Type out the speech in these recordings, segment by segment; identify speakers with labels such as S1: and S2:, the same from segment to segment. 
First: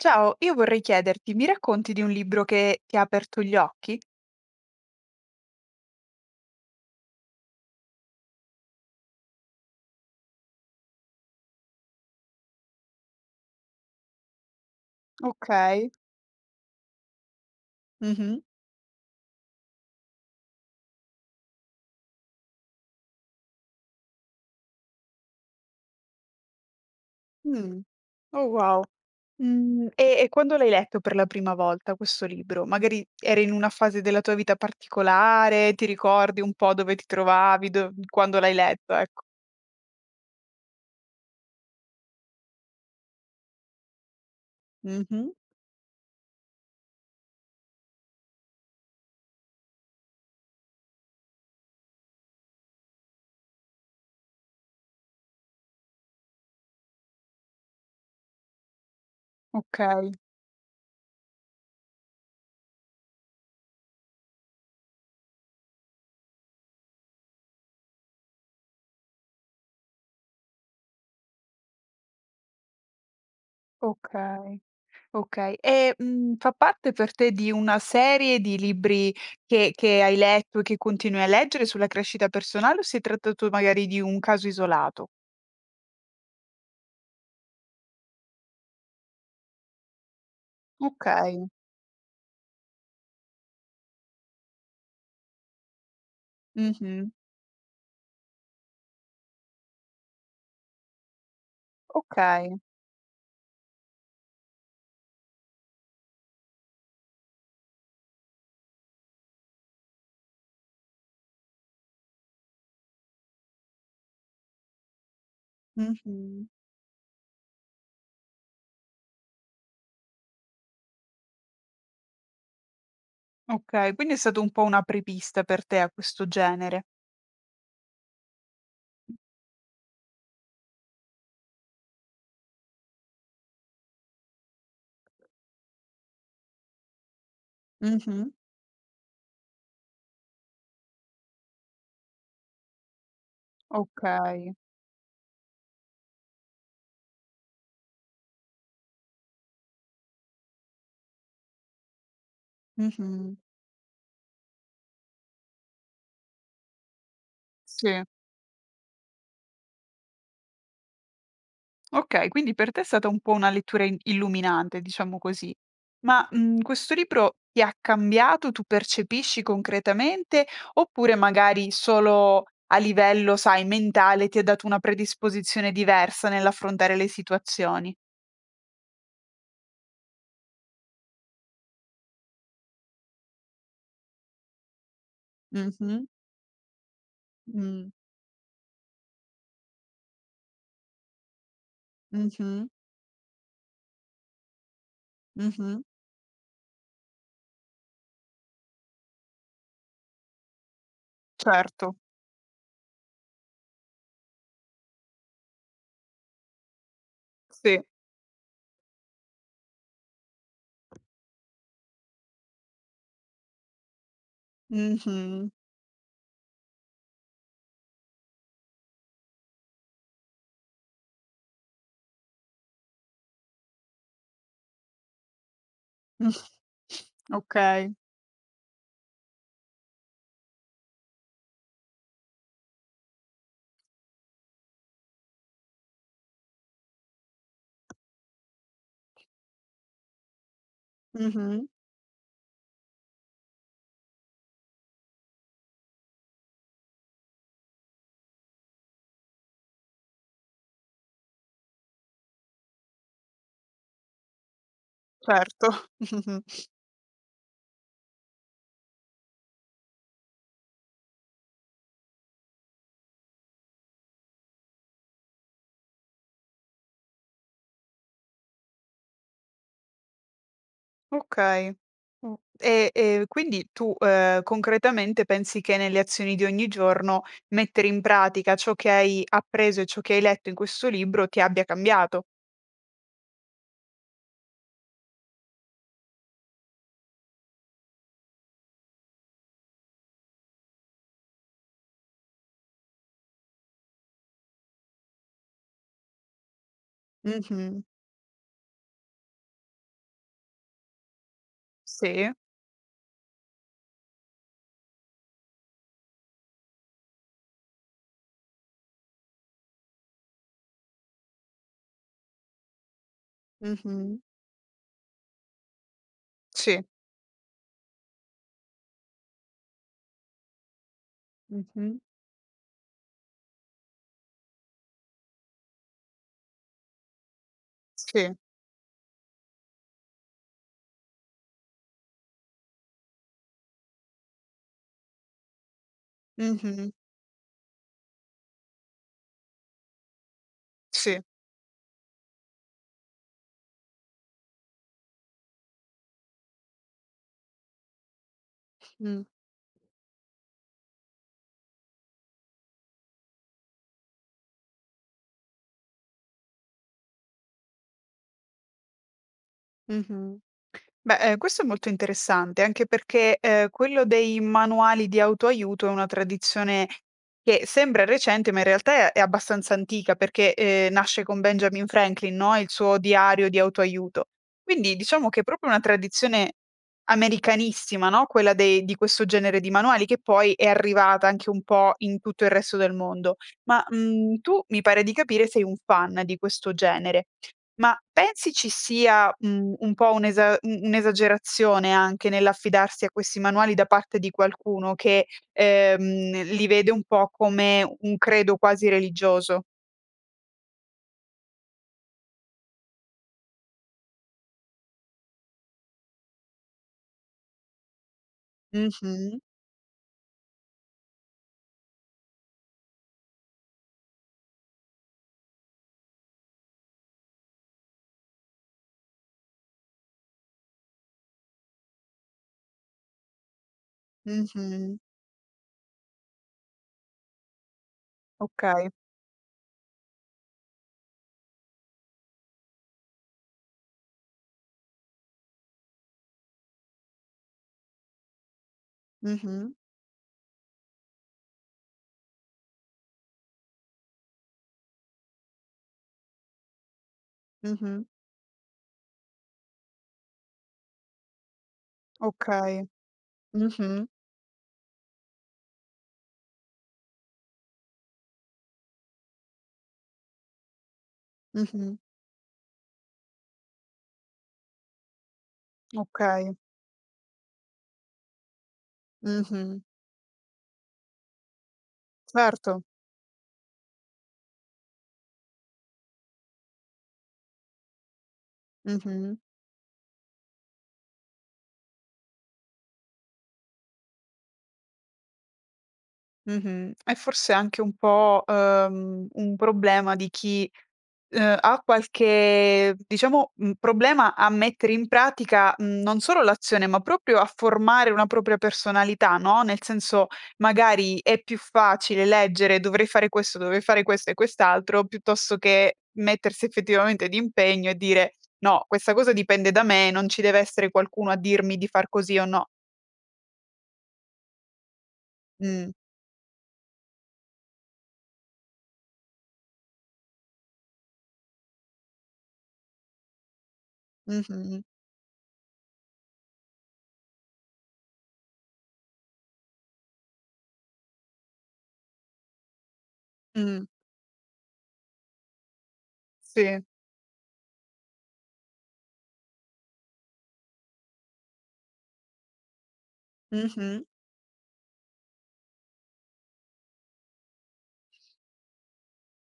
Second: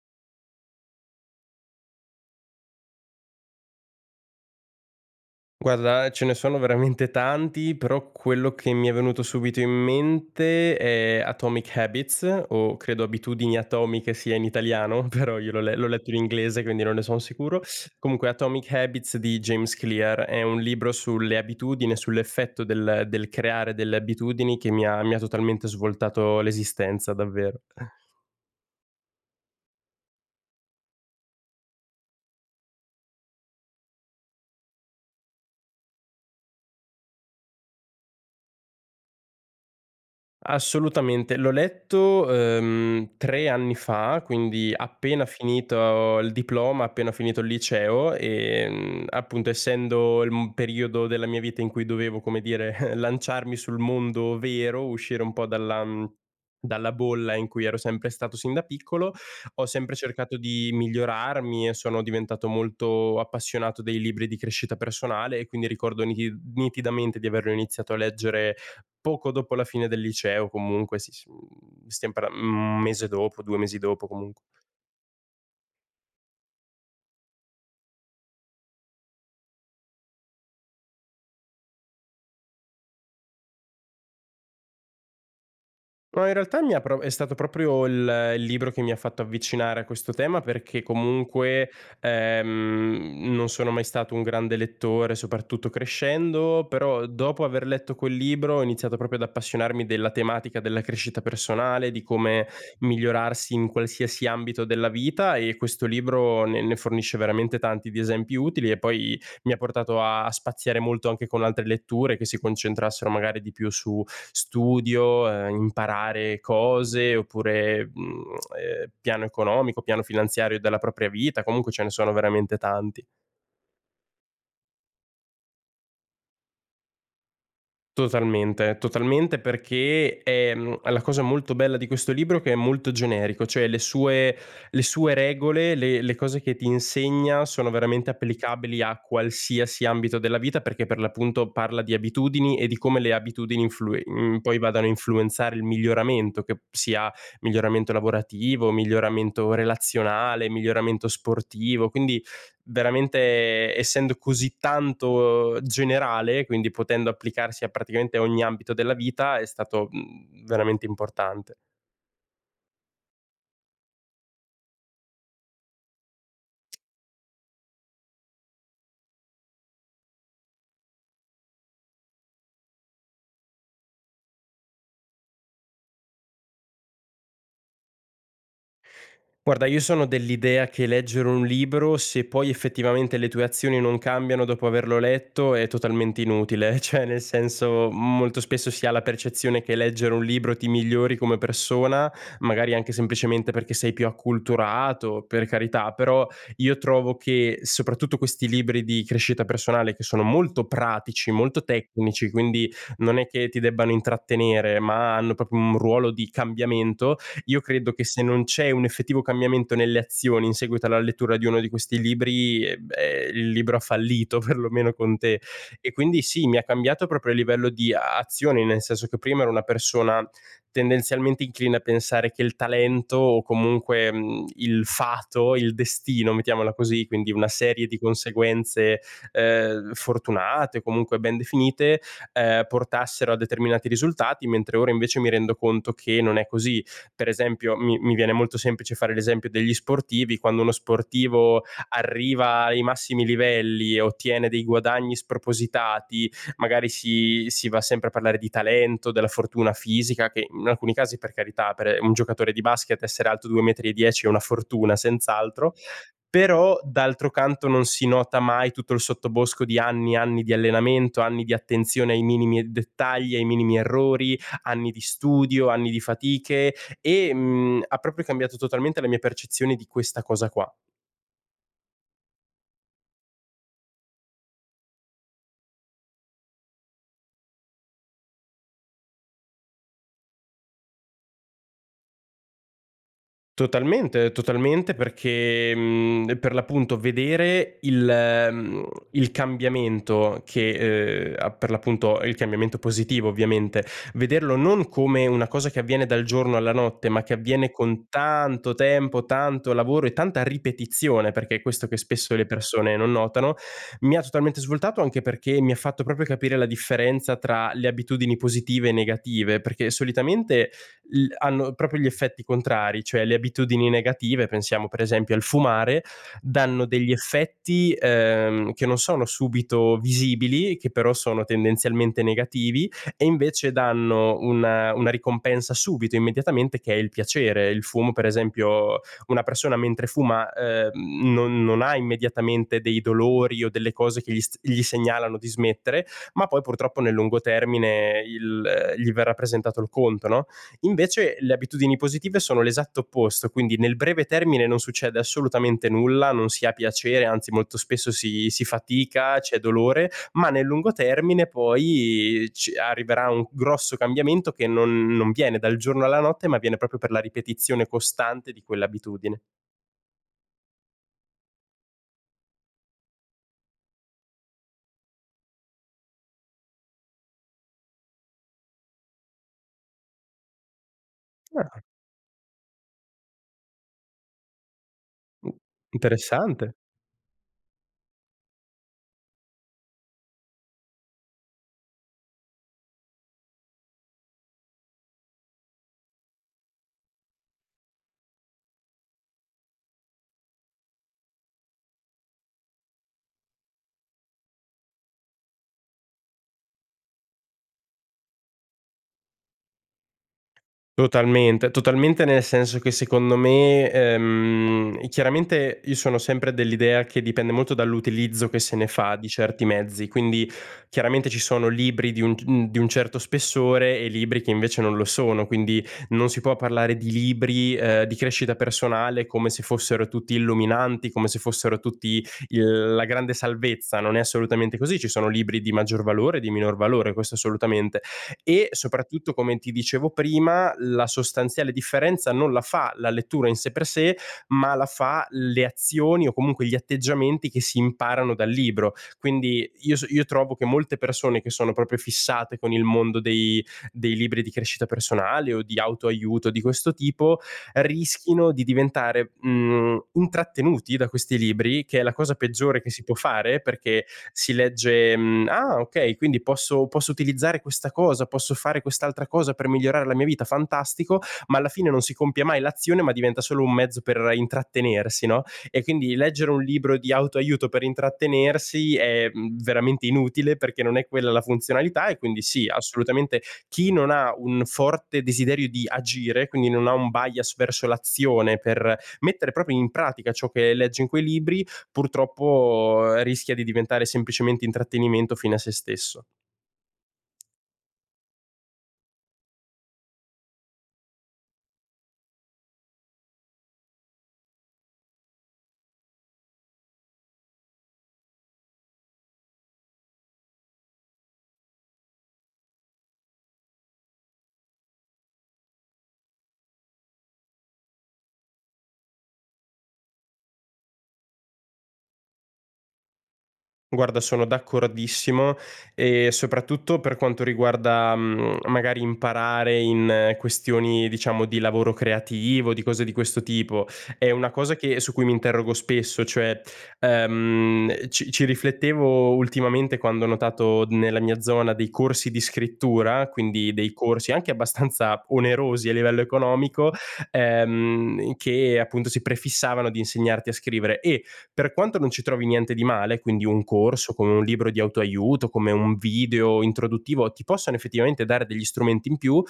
S1: Ciao! Io vorrei chiederti: mi racconti di un libro che ti ha aperto gli occhi?
S2: Guarda, ehm, ce ne sono veramente tanti, però quello che mi è venuto subito in mente è "Atomic Habits" o credo Abitudini Atomiche sia in italiano, però io l'ho le l'ho
S1: Okay.
S2: letto in inglese, quindi non ne sono sicuro, comunque
S1: Mh-mh.
S2: "Atomic Habits" di James Clear. È un libro sulle abitudini, e sull'effetto del del creare delle abitudini che mi ha mi ha totalmente svoltato l'esistenza, davvero.
S1: Mh, oh wow! Mhmm, e e quando l'hai letto per la prima volta questo libro? Magari eri in una fase della tua vita particolare, ti ricordi un po' dove ti trovavi? Dov quando l'hai letto, ecco.
S2: Assolutamente! L'ho letto, ehm, 3 anni fa, quindi appena
S1: Mh-mh.
S2: finito il diploma, appena finito il liceo. Ehm, appunto essendo il, mhmm, periodo della mia vita in cui dovevo, come dire, lanciarmi sul mondo vero, uscire un po' dalla, mhmm, dalla bolla in cui ero sempre stato sin da piccolo, ho sempre
S1: Okay.
S2: cercato di migliorarmi e sono diventato molto appassionato dei libri di crescita personale. E quindi ricordo ni nitidamente di averlo iniziato a leggere poco dopo la fine del liceo o comunque si, s mhmm, stiamo parlan 1 mese dopo, 2 mesi dopo comunque.
S1: Okay, okay. E, mhmm, fa parte per te di una serie di libri che che hai letto e che continui a leggere sulla crescita personale, o si è trattato magari di un caso isolato?
S2: No, in realtà mi ha pro è stato proprio il il libro che mi ha fatto avvicinare a questo tema, perché
S1: Okay.
S2: comunque, ehm, non sono mai stato un grande lettore, soprattutto crescendo. Però
S1: Mh-mh.
S2: dopo aver letto quel libro ho iniziato proprio ad appassionarmi della tematica della crescita personale, di come
S1: Okay.
S2: migliorarsi in qualsiasi ambito della vita. E questo libro ne ne fornisce veramente tanti di esempi utili e poi mi ha portato a a spaziare molto anche con altre letture che si concentrassero magari di più su studio, ehm, imparare
S1: Mh-mh.
S2: cose oppure, mhmm, uhm, piano economico, piano finanziario della propria vita. Comunque ce ne sono veramente tanti.
S1: Okay, quindi è stato un po' un apripista per te, a questo genere.
S2: Totalmente, totalmente, perché, ehm, la cosa molto bella di questo libro è che è molto generico, cioè le sue le sue regole, le le cose che ti insegna sono veramente
S1: Mh-mh.
S2: applicabili a qualsiasi ambito della vita, perché per l'appunto parla di abitudini e di come le abitudini influi mhmm,
S1: Okay.
S2: poi vadano a influenzare il miglioramento, che sia miglioramento lavorativo, miglioramento relazionale, miglioramento sportivo. Quindi
S1: Mh-mh.
S2: veramente, essendo così tanto generale, quindi potendo applicarsi a
S1: Sì.
S2: praticamente ogni ambito della vita, è stato, mhmm, veramente importante.
S1: Okay, quindi per te è stata un po' una lettura in illuminante, diciamo così. Ma, mhmm, questo libro ti ha cambiato, tu percepisci concretamente, oppure magari solo a livello, sai, mentale, ti ha dato una predisposizione diversa nell'affrontare le situazioni?
S2: Guarda, io sono dell'idea che leggere un libro, se poi effettivamente le tue azioni non cambiano dopo averlo letto, è
S1: Mh-mh.
S2: totalmente inutile. Cioè, nel
S1: Mh.
S2: senso, molto spesso si ha la percezione che leggere un libro ti migliori come persona,
S1: Mh-mh.
S2: magari anche semplicemente perché sei più acculturato, per
S1: Mh-mh.
S2: carità. Però io trovo che soprattutto questi libri di crescita personale, che sono molto pratici, molto
S1: Certo.
S2: tecnici, quindi non è che ti debbano intrattenere, ma hanno proprio un ruolo di cambiamento, io
S1: Sì.
S2: credo che se non c'è un effettivo cambiamento nelle azioni in seguito alla lettura di uno di questi libri, beh, il libro ha fallito, perlomeno con te.
S1: Mh-mh.
S2: E quindi, sì, mi ha cambiato proprio a livello di azione, nel senso che prima ero una persona tendenzialmente incline a pensare che il talento o comunque, mhmm, il fato, il destino, mettiamola così, quindi una serie
S1: Okay.
S2: di conseguenze, ehm, fortunate o comunque ben definite, ehm, portassero a determinati risultati, mentre ora invece mi rendo conto che non è così. Per esempio mi mi viene molto semplice fare l'esempio degli sportivi: quando uno sportivo
S1: Mh-mh.
S2: arriva ai massimi livelli e ottiene dei guadagni spropositati magari si si va sempre a parlare di talento, della fortuna fisica, che in alcuni casi, per carità, per un giocatore di basket essere alto 2 metri e 10 è una fortuna
S1: Certo.
S2: senz'altro, però d'altro canto non si nota mai tutto il sottobosco di anni e anni di allenamento, anni di attenzione ai minimi e dettagli, ai minimi errori, anni di studio, anni di fatiche e, mhmm, ha proprio cambiato totalmente la mia percezione di questa cosa qua.
S1: Okay, [unintelligible] e e quindi, tu, ehm, concretamente pensi che nelle azioni di ogni giorno mettere in pratica ciò che hai appreso e ciò che hai letto in questo libro ti abbia cambiato.
S2: Totalmente, totalmente, perché, mhmm, per l'appunto vedere il ehm, il cambiamento che ehm, a per l'appunto il cambiamento positivo ovviamente, vederlo non come una cosa che avviene dal giorno alla notte, ma che avviene
S1: Mh-mh.
S2: con tanto tempo, tanto lavoro e tanta ripetizione, perché è questo che
S1: Sì.
S2: spesso le persone non notano, mi ha totalmente svoltato. Anche perché mi ha fatto proprio capire la differenza tra le abitudini positive e negative, perché solitamente il hanno proprio gli effetti contrari. Cioè, le abitudini
S1: Mh-mh.
S2: negative, pensiamo per esempio al fumare,
S1: Sì.
S2: danno degli effetti, ehm, che non sono subito visibili, che però sono
S1: Mh-mh.
S2: tendenzialmente negativi e invece danno una una ricompensa subito, immediatamente, che è il piacere. Il fumo, per
S1: Sì.
S2: esempio una persona mentre fuma, ehm, non non ha immediatamente dei dolori o delle cose che gli s gli segnalano di smettere, ma poi
S1: Mh-mh.
S2: purtroppo nel lungo termine il gli verrà presentato il conto, no,
S1: Sì.
S2: invece le abitudini positive sono l'esatto opposto, quindi nel breve termine non succede assolutamente nulla, non si ha piacere, anzi molto spesso si si
S1: Mh.
S2: fatica, c'è dolore, ma nel lungo termine poi ci arriverà un grosso cambiamento che non non viene dal giorno alla notte, ma viene proprio per la ripetizione costante di quell'abitudine.
S1: Mh-mh. Beh, ehm, questo è molto interessante anche perché, ehm, quello dei manuali di auto-aiuto è una tradizione che sembra recente, ma in realtà è abbastanza antica perché, ehm, nasce con
S2: Ah.
S1: Benjamin Franklin, no, il suo diario di auto-aiuto. Quindi diciamo che è
S2: Mh,
S1: proprio una tradizione
S2: interessante.
S1: americanissima, no, quella dei di questo genere di manuali che poi è arrivata anche un po' in tutto il resto del mondo. Ma, mhmm, tu mi pare di capire sei un fan di questo genere. Ma pensi ci sia, mhmm, un po' un'esa u un'esagerazione anche nell'affidarsi a questi manuali da parte di qualcuno che, ehm, li vede un po' come un credo quasi religioso?
S2: Totalmente, totalmente, nel senso che secondo me ehm, chiaramente io sono sempre dell'idea che dipende molto dall'utilizzo che se ne fa di
S1: Mh-mh.
S2: certi mezzi, quindi chiaramente ci sono libri di un c [unintelligible] di un certo spessore e libri che invece non lo sono, quindi non si può parlare di libri, ehm, di crescita personale come se fossero tutti illuminanti, come se fossero tutti il la grande salvezza. Non è assolutamente così.
S1: Mh-mh.
S2: Ci sono libri di maggior valore e di minor valore, questo assolutamente, e
S1: Okay.
S2: soprattutto, come ti dicevo prima, la sostanziale differenza non la fa la lettura in sé per sé, ma la fa le azioni o comunque gli atteggiamenti che si imparano dal libro. Quindi
S1: Mh-mh.
S2: io so io trovo che molte persone che sono proprio fissate con il mondo dei dei libri di crescita personale o di auto-aiuto di questo tipo
S1: Mh-mh.
S2: rischino di diventare, mhmm, intrattenuti da questi libri, che è la cosa peggiore
S1: Okay.
S2: che si può fare,
S1: Mh-mh.
S2: perché si legge, mhmm: “Ah, ok, quindi posso posso utilizzare questa cosa, posso fare quest'altra cosa per migliorare la mia vita, fantastico.” Ma alla fine
S1: Mh-mh.
S2: non si compie mai l'azione, ma diventa solo un mezzo per intrattenersi, no, e quindi leggere
S1: Okay.
S2: un libro di auto-aiuto per intrattenersi è, mhmm,
S1: Mh-mh.
S2: veramente inutile, perché non è quella la funzionalità. E quindi sì,
S1: Certo.
S2: assolutamente, chi non ha un forte desiderio di agire, quindi non ha un bias verso l'azione, per
S1: Mh-mh.
S2: mettere proprio in pratica ciò che leggi in quei libri, purtroppo rischia di diventare semplicemente intrattenimento fine a sé stesso.
S1: Mh-mh. È forse anche un po', uhm, un problema di chi, uhm, ha qualche diciamo, un problema a mettere in pratica, mhmm, non solo l'azione, ma proprio a formare una propria personalità, no, nel senso, magari è più facile leggere: “Dovrei fare questo, dovrei fare questo e quest'altro.” Piuttosto che mettersi effettivamente d'impegno e dire: “No, questa cosa dipende da me, non ci deve essere qualcuno a dirmi di far così o no.”
S2: Guarda, sono d'accordissimo,
S1: Mh.
S2: ehm, soprattutto per quanto riguarda, mhmm, magari imparare in questioni, diciamo, di lavoro creativo, di cose di questo tipo, è una cosa
S1: Mh-mh.
S2: che su cui mi interrogo spesso. Cioè, ehm, ci ci riflettevo ultimamente quando ho notato nella mia zona dei corsi di scrittura, quindi
S1: Mh.
S2: dei corsi anche abbastanza onerosi a livello
S1: Sì.
S2: economico, ehm, che appunto si prefissavano di insegnarti a scrivere. E per quanto non ci trovi niente di male, quindi un corso,
S1: Mh-mh.
S2: come un libro di auto-aiuto, come un video introduttivo, ti possano effettivamente dare degli strumenti in più,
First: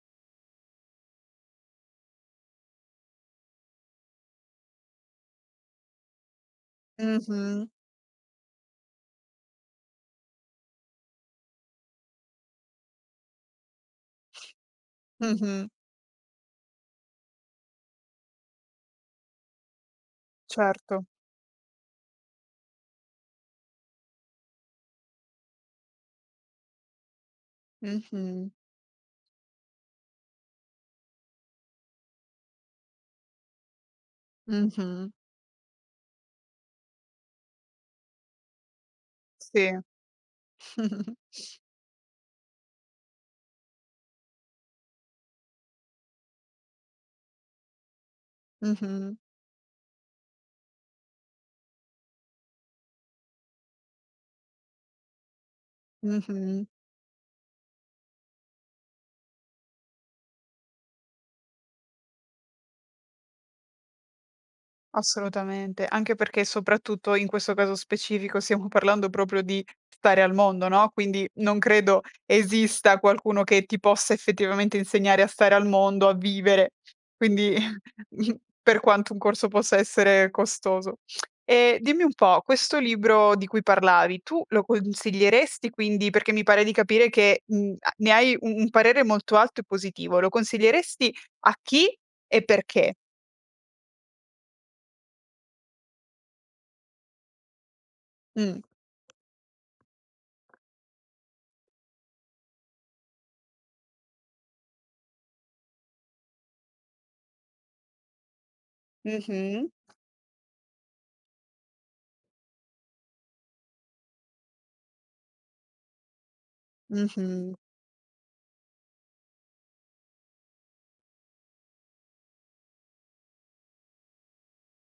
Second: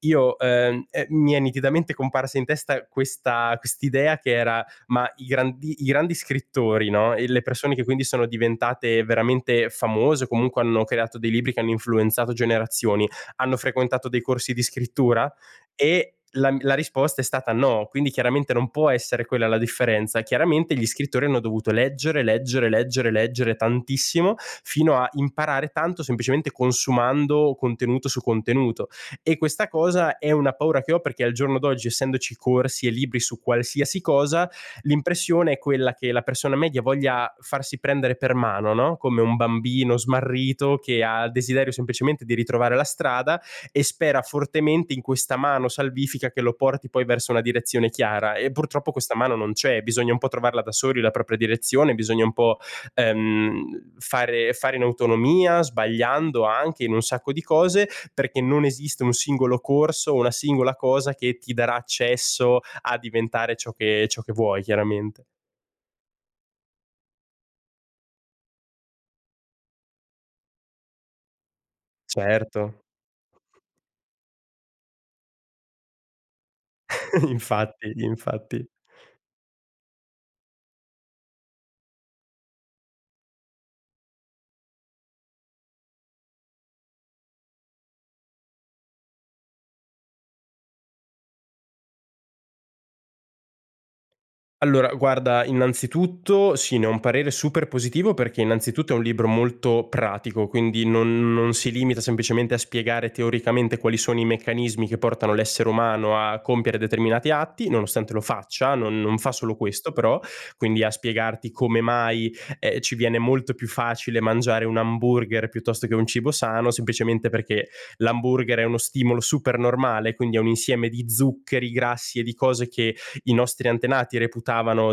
S2: io ehm, è mi è nitidamente comparsa in testa questa quest'idea che era: "Ma i grandi i grandi scrittori, no, e le
S1: Mh-mh.
S2: persone che quindi sono diventate veramente famose o comunque hanno creato dei libri che hanno influenzato generazioni hanno frequentato dei corsi di scrittura?”
S1: Mh-mh.
S2: E la mi la risposta è stata no, quindi chiaramente non può essere quella la differenza. Chiaramente gli
S1: Certo.
S2: scrittori hanno dovuto leggere, leggere, leggere, leggere tantissimo fino a imparare tanto semplicemente consumando contenuto su
S1: Mh-mh.
S2: contenuto e questa cosa è una paura che ho, perché al giorno d'oggi, essendoci corsi e libri su qualsiasi cosa,
S1: Mh-mh.
S2: l'impressione è quella che la persona media voglia farsi prendere per mano, no, come un
S1: Sì.
S2: bambino smarrito che ha il desiderio semplicemente di ritrovare la strada e spera fortemente in questa mano salvifica che lo porti poi verso una direzione chiara, e purtroppo questa
S1: Mh-mh.
S2: mano non c'è. Bisogna un po' trovarla da soli la propria direzione, bisogna un po', ehm, fare fare in autonomia, sbagliando
S1: Mh-mh.
S2: anche in un sacco di cose, perché non esiste un singolo corso o una singola cosa che ti darà accesso a diventare ciò che ciò che vuoi, chiaramente.
S1: Assolutamente. Anche perché, soprattutto in questo caso specifico, stiamo parlando proprio di stare al mondo, no, quindi non credo
S2: Certo.
S1: esista qualcuno che ti possa effettivamente insegnare a stare al mondo, a vivere. Quindi
S2: Infatti, infatti.
S1: per quanto un corso possa essere costoso. E dimmi un po', questo libro di cui parlavi tu lo consiglieresti, quindi? Perché mi pare di capire che, mhmm, a ne hai u un parere molto alto e positivo. Lo consiglieresti a chi, e perché?
S2: Allora guarda, innanzitutto sì, ne ho un parere super positivo, perché
S1: Mh.
S2: innanzitutto è un libro molto pratico, quindi non non si limita semplicemente a spiegare teoricamente quali sono i meccanismi che portano l'essere umano a compiere determinati atti, nonostante lo faccia, non non fa solo
S1: Mh-mh.
S2: questo, però. Quindi a spiegarti come mai, ehm, ci viene molto più facile mangiare un hamburger piuttosto che un cibo sano semplicemente
S1: Mh-mh.
S2: perché l'hamburger è uno stimolo supernormale, quindi è un insieme di zuccheri, grassi e di cose che i nostri antenati reputavano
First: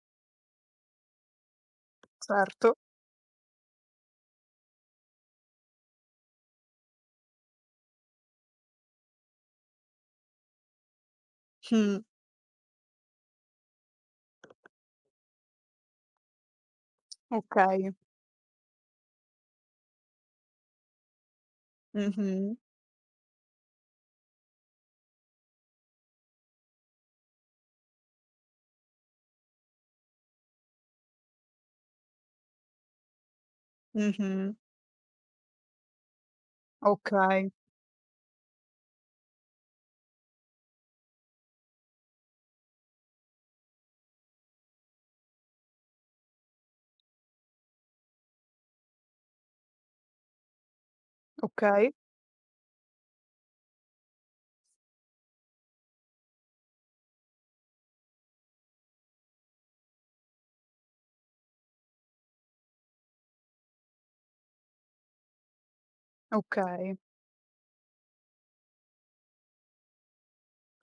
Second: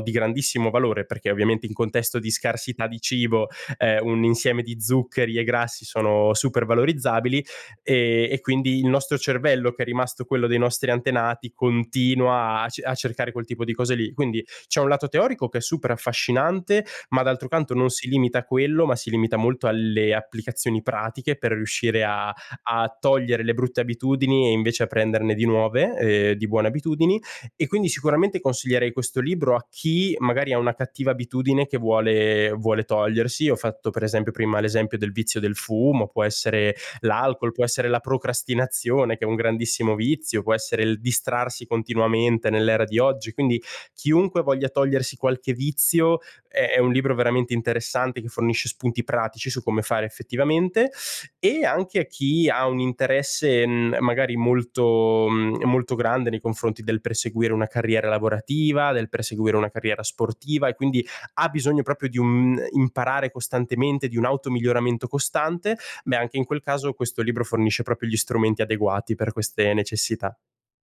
S2: di grandissimo valore, perché ovviamente in contesto di
S1: Certo.
S2: scarsità di cibo, ehm, un insieme di zuccheri e grassi sono super valorizzabili, ehm, e quindi il nostro cervello, che è rimasto quello dei nostri antenati,
S1: Mh.
S2: continua a ce a cercare quel tipo di cose lì. Quindi c'è un lato teorico che è super affascinante, ma d'altro canto non
S1: Okay.
S2: si limita a quello, ma si limita molto alle applicazioni pratiche per riuscire a
S1: Mh-mh.
S2: a togliere le brutte abitudini e invece a prenderne di nuove, ehm, di buone abitudini. E quindi sicuramente consiglierei questo libro a chi magari ha una cattiva abitudine che vuole vuole togliersi. Ho fatto per esempio
S1: Mh-mh.
S2: prima l'esempio del vizio del fumo, può essere
S1: Okay.
S2: l'alcol, può essere la procrastinazione che è un grandissimo vizio, può essere il distrarsi continuamente nell'era di oggi. Quindi chiunque voglia togliersi qualche vizio è è un libro veramente interessante che fornisce spunti pratici su come fare effettivamente e
S1: Okay.
S2: anche a chi ha un interesse, mhmm, magari molto mhmm, molto grande nei confronti del perseguire una carriera lavorativa, del perseguire una carriera sportiva e quindi ha bisogno proprio di un imparare costantemente, di un auto-miglioramento costante, me anche in quel caso
S1: Okay.
S2: questo libro fornisce proprio gli strumenti adeguati per queste necessità.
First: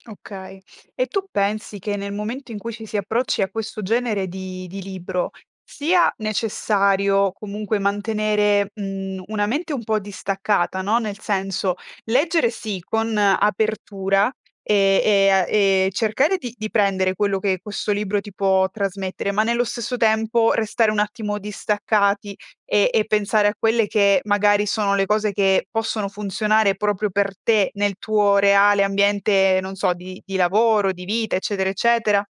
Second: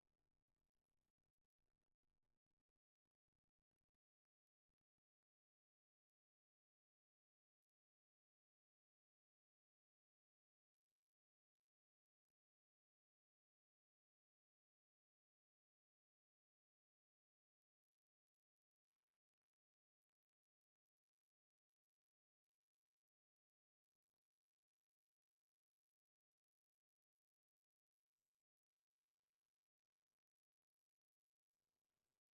S1: Okay. E tu pensi che, nel momento in cui ci si approcci a questo genere di di libro, sia necessario comunque mantenere, mhmm, una mente un po' distaccata, no, nel senso, leggere sì con apertura, ehm, e a e cercare di di prendere quello che questo libro ti può trasmettere, ma nello stesso tempo restare un attimo distaccati e e pensare a quelle che magari sono le cose che possono funzionare proprio per te, nel tuo reale ambiente, non so, di di lavoro, di vita, eccetera, eccetera?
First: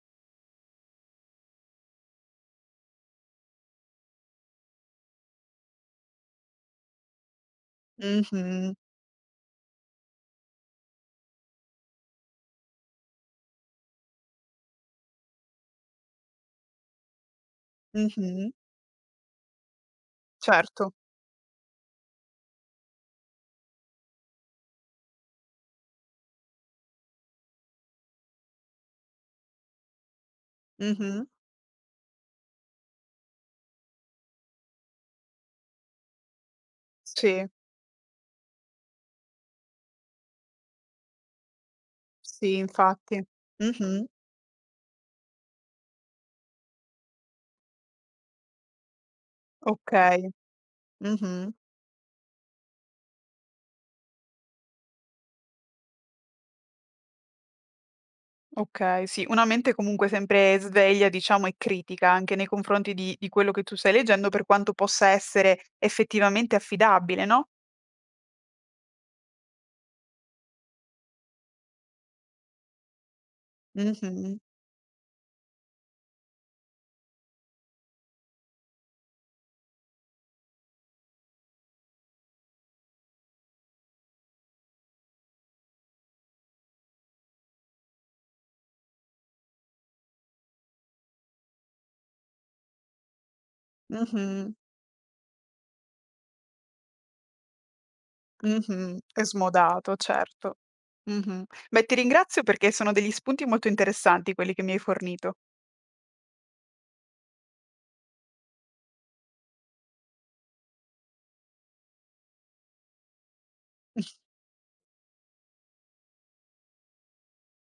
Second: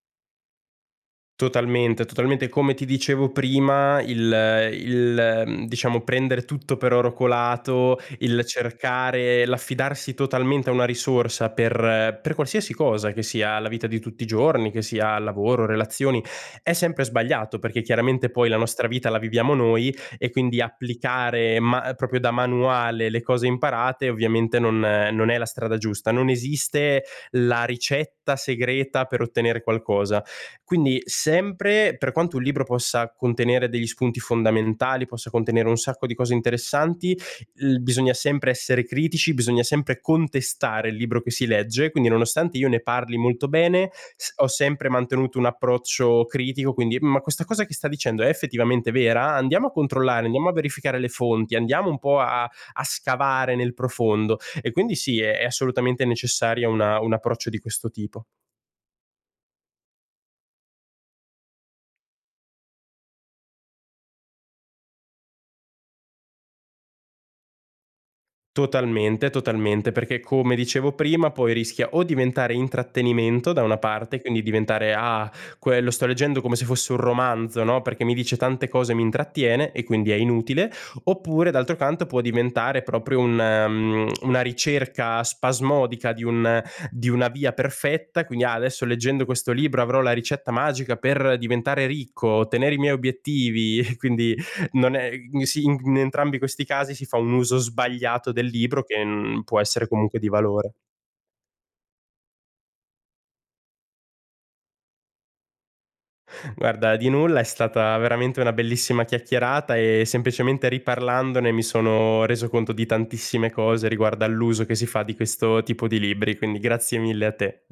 S2: Totalmente, totalmente, come ti dicevo prima, il il, mhmm, diciamo, prendere tutto per oro colato, il
S1: Mh-mh.
S2: cercare l'affidarsi totalmente a una risorsa per per qualsiasi cosa, che sia la vita di tutti i giorni, che sia lavoro, relazioni, è sempre sbagliato, perché chiaramente poi
S1: Mh-mh.
S2: la nostra vita la viviamo noi e quindi
S1: Certo.
S2: applicare ma proprio da manuale le cose imparate ovviamente non non è la strada giusta. Non esiste la ricetta segreta per ottenere qualcosa, quindi
S1: Mh-mh.
S2: sempre per quanto un libro possa contenere degli spunti fondamentali, possa contenere un sacco di cose interessanti,
S1: Sì.
S2: l bisogna sempre essere critici, bisogna sempre contestare il libro che si legge. Quindi,
S1: Sì,
S2: nonostante io ne parli
S1: infatti.
S2: molto bene,
S1: Mh-mh.
S2: s ho sempre mantenuto un approccio critico, quindi: “Ma questa cosa che sta dicendo è effettivamente vera? Andiamo a controllare,
S1: Okay.
S2: andiamo a verificare le
S1: Mh-mh.
S2: fonti, andiamo un po' a a scavare nel profondo." E quindi sì, è è assolutamente necessaria una un approccio di questo tipo.
S1: Okay, sì, una mente comunque sempre sveglia, diciamo, e critica anche nei confronti di di quello che tu stai leggendo, per quanto possa essere effettivamente affidabile, no?
S2: Totalmente, totalmente, perché come dicevo prima poi rischia o diventare intrattenimento da una parte,
S1: Mh-mh.
S2: quindi diventare: “Ah, quello, sto leggendo come se fosse un romanzo, no, perché mi dice tante cose, mi intrattiene e quindi è inutile.” Oppure d'altro canto può diventare proprio un mhmm, una ricerca spasmodica di un di una via perfetta, quindi: “Ah, adesso leggendo questo libro avrò la ricetta magica per diventare ricco, ottenere i miei obiettivi.” E quindi
S1: Mh-mh.
S2: non è sì, in g in entrambi questi casi si fa un uso sbagliato del libro,
S1: Mh-mh.
S2: che
S1: È
S2: n può essere
S1: smodato,
S2: comunque di
S1: certo.
S2: valore.
S1: Mh-mh. Beh, ti ringrazio perché sono degli spunti molto interessanti, quelli che mi hai fornito.
S2: Guarda, di nulla, è stata veramente una bellissima chiacchierata e semplicemente riparlandone mi sono reso conto di tantissime cose
S1: [unintelligible]
S2: riguardo all'uso che si fa di questo tipo di libri, quindi grazie mille a te.